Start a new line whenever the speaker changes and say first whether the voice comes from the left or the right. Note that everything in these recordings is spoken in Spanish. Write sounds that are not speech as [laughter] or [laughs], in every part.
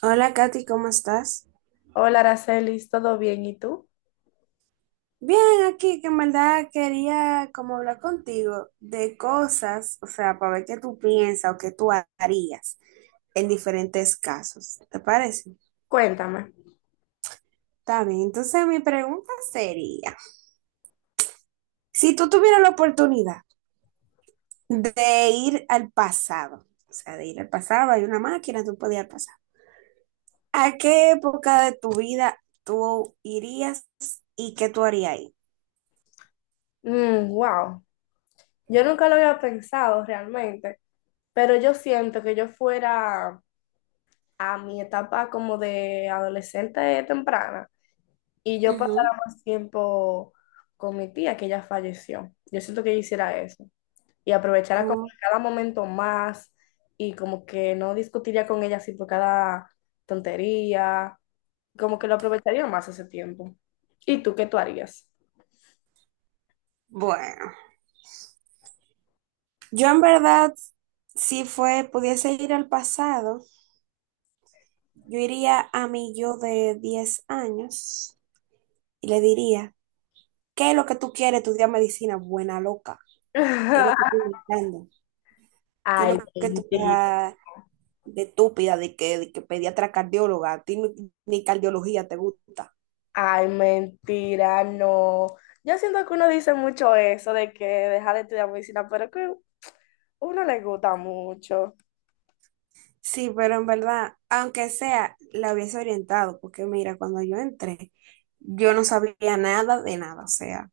right: Hola Katy, ¿cómo estás?
left: Hola, Aracelis, ¿todo bien? ¿Y tú?
right: Bien, aquí que en verdad quería como hablar contigo de cosas, o sea, para ver qué tú piensas o qué tú harías en diferentes casos, ¿te parece?
left: Cuéntame.
right: Está bien, entonces mi pregunta sería, si tú tuvieras la oportunidad de ir al pasado, o sea, de ir al pasado, hay una máquina, tú podías ir al pasado, ¿a qué época de tu vida tú irías y qué tú harías ahí?
left: Wow, yo nunca lo había pensado realmente, pero yo siento que yo fuera a mi etapa como de adolescente temprana y yo pasara
right: Ujú.
left: más tiempo con mi tía que ella falleció. Yo siento que yo hiciera eso y aprovechara como
right: Oh.
left: cada momento más y como que no discutiría con ella así por cada tontería, como que lo aprovecharía más ese tiempo. ¿Y tú qué tú harías?
right: Bueno. Yo en verdad, si fue, pudiese ir al pasado, yo iría a mi yo de 10 años y le diría, ¿qué es lo que tú quieres estudiar medicina? Buena loca. ¿Qué es lo que
left: [laughs]
right: tú buscando? ¿Qué es lo
left: Ay,
right: que tú
left: mentira,
right: estás de estúpida, de que pediatra cardióloga? A ti ni, ni cardiología te gusta.
left: ay, mentira, no. Yo siento que uno dice mucho eso de que deja de estudiar medicina, pero que uno le gusta mucho.
right: Sí, pero en verdad, aunque sea, la hubiese orientado, porque mira, cuando yo entré, yo no sabía nada de nada, o sea,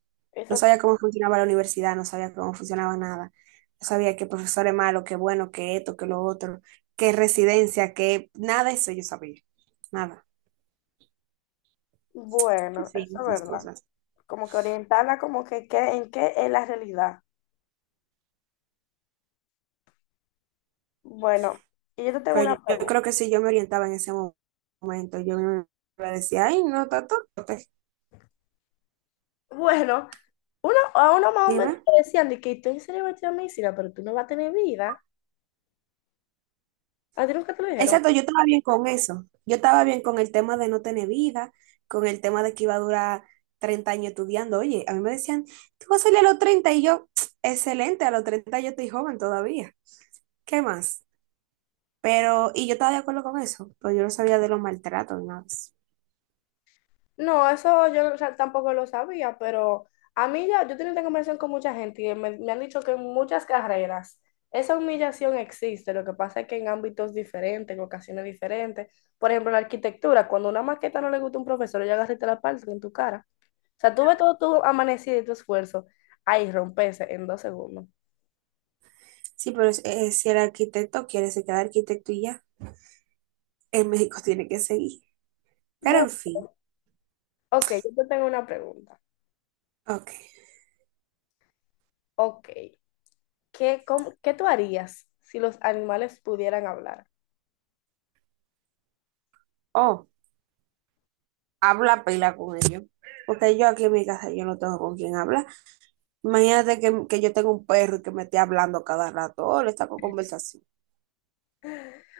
right: no
left: Eso es
right: sabía cómo funcionaba la universidad, no sabía cómo funcionaba nada, no sabía qué profesor es malo, qué bueno, qué esto, qué lo otro, qué residencia, qué nada de eso yo sabía, nada,
left: bueno,
right: sí,
left: eso es
right: esas
left: verdad.
right: cosas.
left: Como que orientarla como que qué, en qué es la realidad. Bueno, y yo te tengo
right: Pero
left: una
right: yo
left: pregunta.
right: creo que si yo me orientaba en ese momento, yo me decía, ay, no, tato,
left: Bueno, uno, a uno más o menos
right: dime.
left: le decían de que tú en serio vas a estudiar medicina, pero tú no vas a tener vida. ¿A ti nunca te lo dijeron?
right: Exacto, yo estaba bien con eso. Yo estaba bien con el tema de no tener vida, con el tema de que iba a durar 30 años estudiando. Oye, a mí me decían, ¿tú vas a salir a los 30? Y yo, excelente, a los 30 yo estoy joven todavía. ¿Qué más? Pero, y yo estaba de acuerdo con eso, pero yo no sabía de los maltratos ni nada de eso.
left: No, eso yo o sea, tampoco lo sabía, pero a mí ya, yo tengo esta conversación con mucha gente y me han dicho que en muchas carreras esa humillación existe, lo que pasa es que en ámbitos diferentes, en ocasiones diferentes, por ejemplo, en la arquitectura, cuando una maqueta no le gusta a un profesor, ya agarraste la parte en tu cara. O sea, tú ves todo tu amanecido y tu esfuerzo, ahí rompese en 2 segundos.
right: Sí, pero si el arquitecto quiere, se queda arquitecto y ya. En México [laughs] tiene que seguir. Pero
left: Mo,
right: en fin,
left: ok, yo te tengo una pregunta.
right: ok.
left: Ok, ¿qué, cómo- qué tú harías si los animales pudieran hablar?
right: Oh, habla pila con ellos. Porque yo aquí en mi casa yo no tengo con quién hablar. Imagínate que yo tengo un perro y que me esté hablando cada rato, oh, le saco conversación.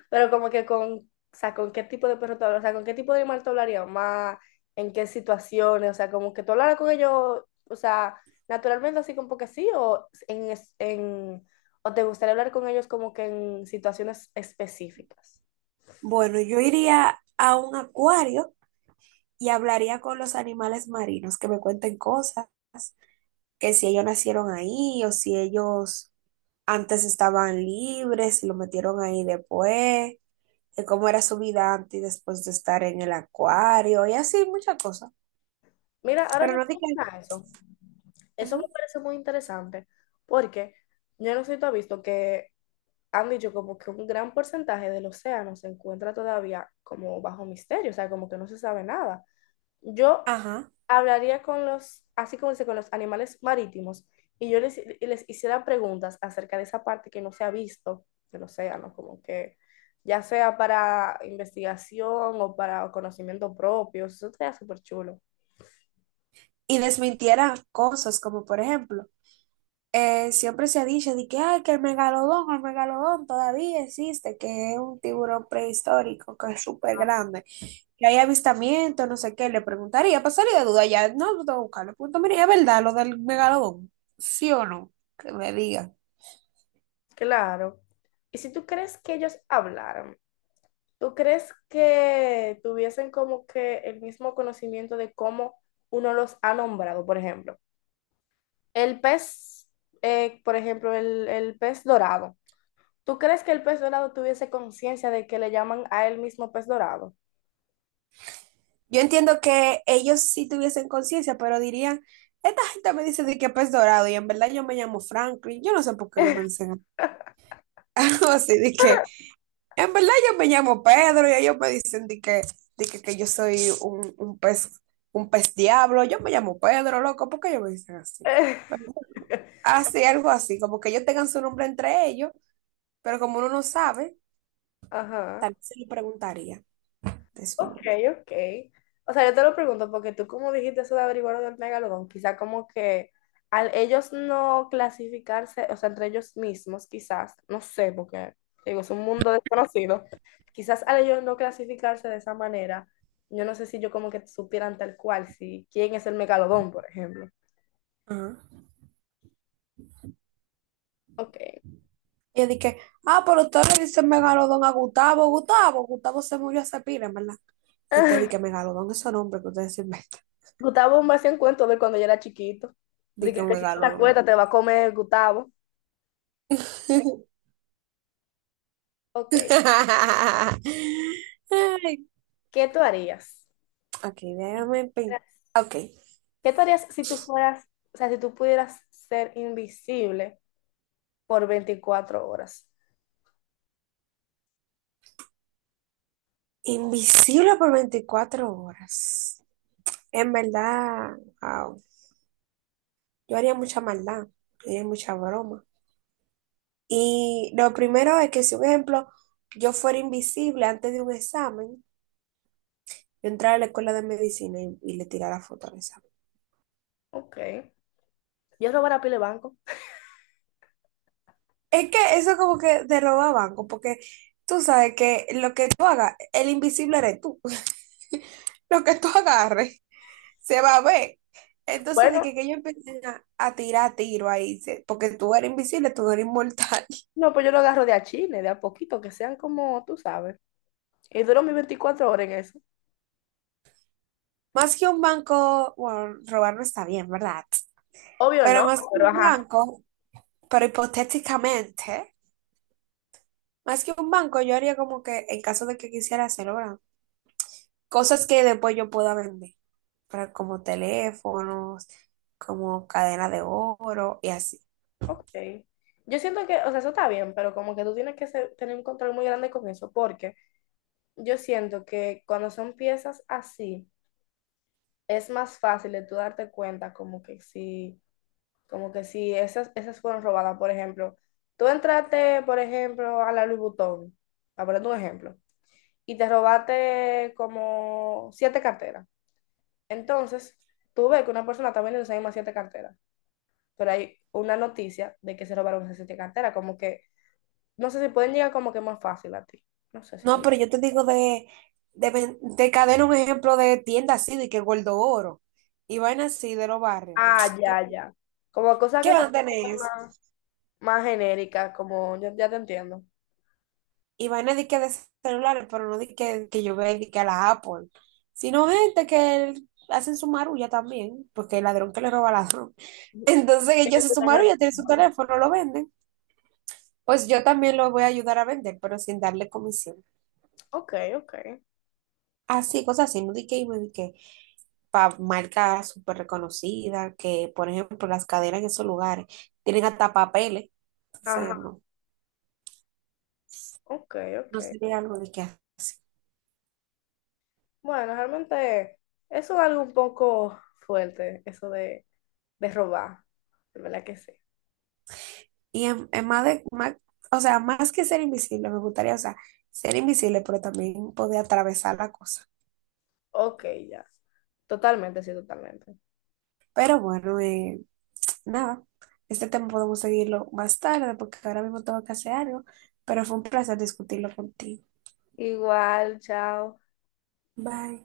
left: Pero como que con, o sea, ¿con qué tipo de perro tú hablas? O sea, ¿con qué tipo de animal tú hablarías más? ¿En qué situaciones? O sea, como que tú hablaras con ellos, o sea, naturalmente así como que sí, o, en, es- en, o te gustaría hablar con ellos como que en situaciones específicas.
right: Bueno, yo iría a un acuario y hablaría con los animales marinos, que me cuenten cosas, que si ellos nacieron ahí o si ellos antes estaban libres y lo metieron ahí después, de cómo era su vida antes y después de estar en el acuario y así, muchas cosas.
left: Mira, ahora
right: Pero
left: que
right: no
left: tú
right: dije,
left: mencionas eso, eso me
right: ujú,
left: parece muy interesante, porque yo no sé si tú has visto que han dicho como que un gran porcentaje del océano se encuentra todavía como bajo misterio, o sea, como que no se sabe nada. Yo
right: ajá.
left: hablaría con los, así como dice, con los animales marítimos y yo les, les hiciera preguntas acerca de esa parte que no se ha visto del océano, como que ya sea para investigación o para conocimiento propio, eso sería súper chulo.
right: Y desmintiera cosas como, por ejemplo, siempre se ha dicho de que, ay, que el megalodón todavía existe, que es un tiburón prehistórico, que es súper
left: Ah,
right: grande, que hay avistamientos, no sé qué, le preguntaría, pasaría de duda ya, no, no tengo que buscarlo, punto, mire, es verdad lo del megalodón, sí o no, que me digan.
left: claro. Y si tú crees que ellos hablaran, ¿tú crees que tuviesen como que el mismo conocimiento de cómo uno los ha nombrado? Por ejemplo, el pez, por ejemplo, el pez dorado. ¿Tú crees que el pez dorado tuviese conciencia de que le llaman a él mismo pez dorado?
right: Yo entiendo que ellos sí tuviesen conciencia, pero dirían, esta gente me dice de que pez dorado, y en verdad yo me llamo Franklin, yo no sé por qué ellos me dicen [laughs] así, de que en verdad yo me llamo Pedro y ellos me dicen de que yo soy un pez, un pez diablo. Yo me llamo Pedro, loco, ¿por qué ellos me dicen así? Pero,
left: [laughs]
right: así, algo así, como que ellos tengan su nombre entre ellos, pero como uno no sabe,
left: Ajá.
right: también se le preguntaría de su
left: Ok,
right: nombre.
left: ok. O sea, yo te lo pregunto porque tú como dijiste eso de averiguar lo del megalodón, quizá como que al ellos no clasificarse, o sea, entre ellos mismos, quizás, no sé, porque te digo, es un mundo desconocido, quizás al ellos no clasificarse de esa manera, yo no sé si yo como que supieran tal cual, si quién es el megalodón, por ejemplo.
right: Ajá.
left: Ok.
right: Y yo dije, ah, pero ustedes le dicen megalodón a Gustavo, Gustavo, Gustavo se murió hace pila, ¿en verdad? Y usted dice
left: [laughs]
right: megalodón, esos nombres que ustedes se inventan.
left: Gustavo me hacía un cuento de cuando yo era chiquito. De
right: Dije
left: que si no te
right: megalodón.
left: acuestas te va a comer Gustavo.
right: [laughs]
left: Ok,
right: Ay,
left: ¿qué tú harías?
right: ok, déjame Ok.
left: ¿Qué tú harías si tú fueras, o sea, si tú pudieras ser invisible por 24 horas?
right: Invisible por 24 horas. En verdad, wow, yo haría mucha maldad. Yo haría mucha broma. Y lo primero es que, si un ejemplo, yo fuera invisible antes de un examen, yo entrara a la escuela de medicina y le tirara foto al examen.
left: Ok. Yo robara pile banco.
right: Es que eso como que te roba banco, porque tú sabes que lo que tú hagas, el invisible eres tú. [laughs] Lo que tú agarres se va a ver. Entonces
left: Bueno,
right: dije que ellos empiezan a tirar tiro ahí, se- porque tú eres invisible, tú no eres inmortal.
left: no, pues yo lo agarro de a chile, de a poquito, que sean como tú sabes. Y duro mis 24 horas en eso.
right: [laughs] Más que un banco, bueno, robar no está bien, ¿verdad?
left: Obvio
right: Pero
left: no,
right: más que
left: pero
right: un
left: ajá.
right: banco, pero hipotéticamente, más que un banco, yo haría como que en caso de que quisiera hacerlo, ¿verdad? Cosas que después yo pueda vender, pero como teléfonos, como cadena de oro y así.
left: Ok. Yo siento que, o sea, eso está bien, pero como que tú tienes que ser- tener un control muy grande con eso, porque yo siento que cuando son piezas así, es más fácil de tú darte cuenta como que si esas fueron robadas, por ejemplo. Tú entraste, por ejemplo, a la Louis Vuitton, a poner un ejemplo, y te robaste como 7 carteras. Entonces, tú ves que una persona está vendiendo esas mismas 7 carteras, pero hay una noticia de que se robaron esas 7 carteras, como que, no sé si pueden llegar como que más fácil a ti. No sé si tú...
right: No,
left: me-
right: pero yo te digo de, ven- de cadena un ejemplo de tienda así, de que Gordo Oro y vaina así de los barrios.
left: Ah,
right: [tsk] ¿Qué,
left: ya, ya. Como cosas
right: qué
left: que
right: van
left: son...
right: a tener eso?
left: más genérica, como ya, ya te entiendo.
right: Y vaina de que de celulares, pero no de que yo vea de que a la Apple, sino gente que hacen su marulla también, porque el ladrón que le roba al ladrón. [laughs] Entonces ellos
left: Ellos que
right: hacen su
left: están al-
right: marulla, tienen su teléfono, lo venden. Pues yo también lo voy a ayudar a vender, pero sin darle comisión.
left: Ok, ok.
right: Así, cosas así, no di que y me di que, para marcas súper reconocidas, que por ejemplo las cadenas en esos lugares tienen hasta papeles, entonces
left: Ajá,
right: no,
left: ok,
right: no
left: ok.
right: sería algo de que hacer.
left: Bueno, realmente eso es algo un poco fuerte, eso de robar, de verdad que sí.
right: Y en más de, más- o sea, más que ser invisible, me gustaría, o sea, ser invisible, pero también poder atravesar la cosa.
left: Ok, ya. Totalmente, sí, totalmente.
right: Pero bueno, nada, este tema podemos seguirlo más tarde porque ahora mismo tengo que hacer algo, pero fue un placer discutirlo contigo.
left: Igual, chao.
right: Bye.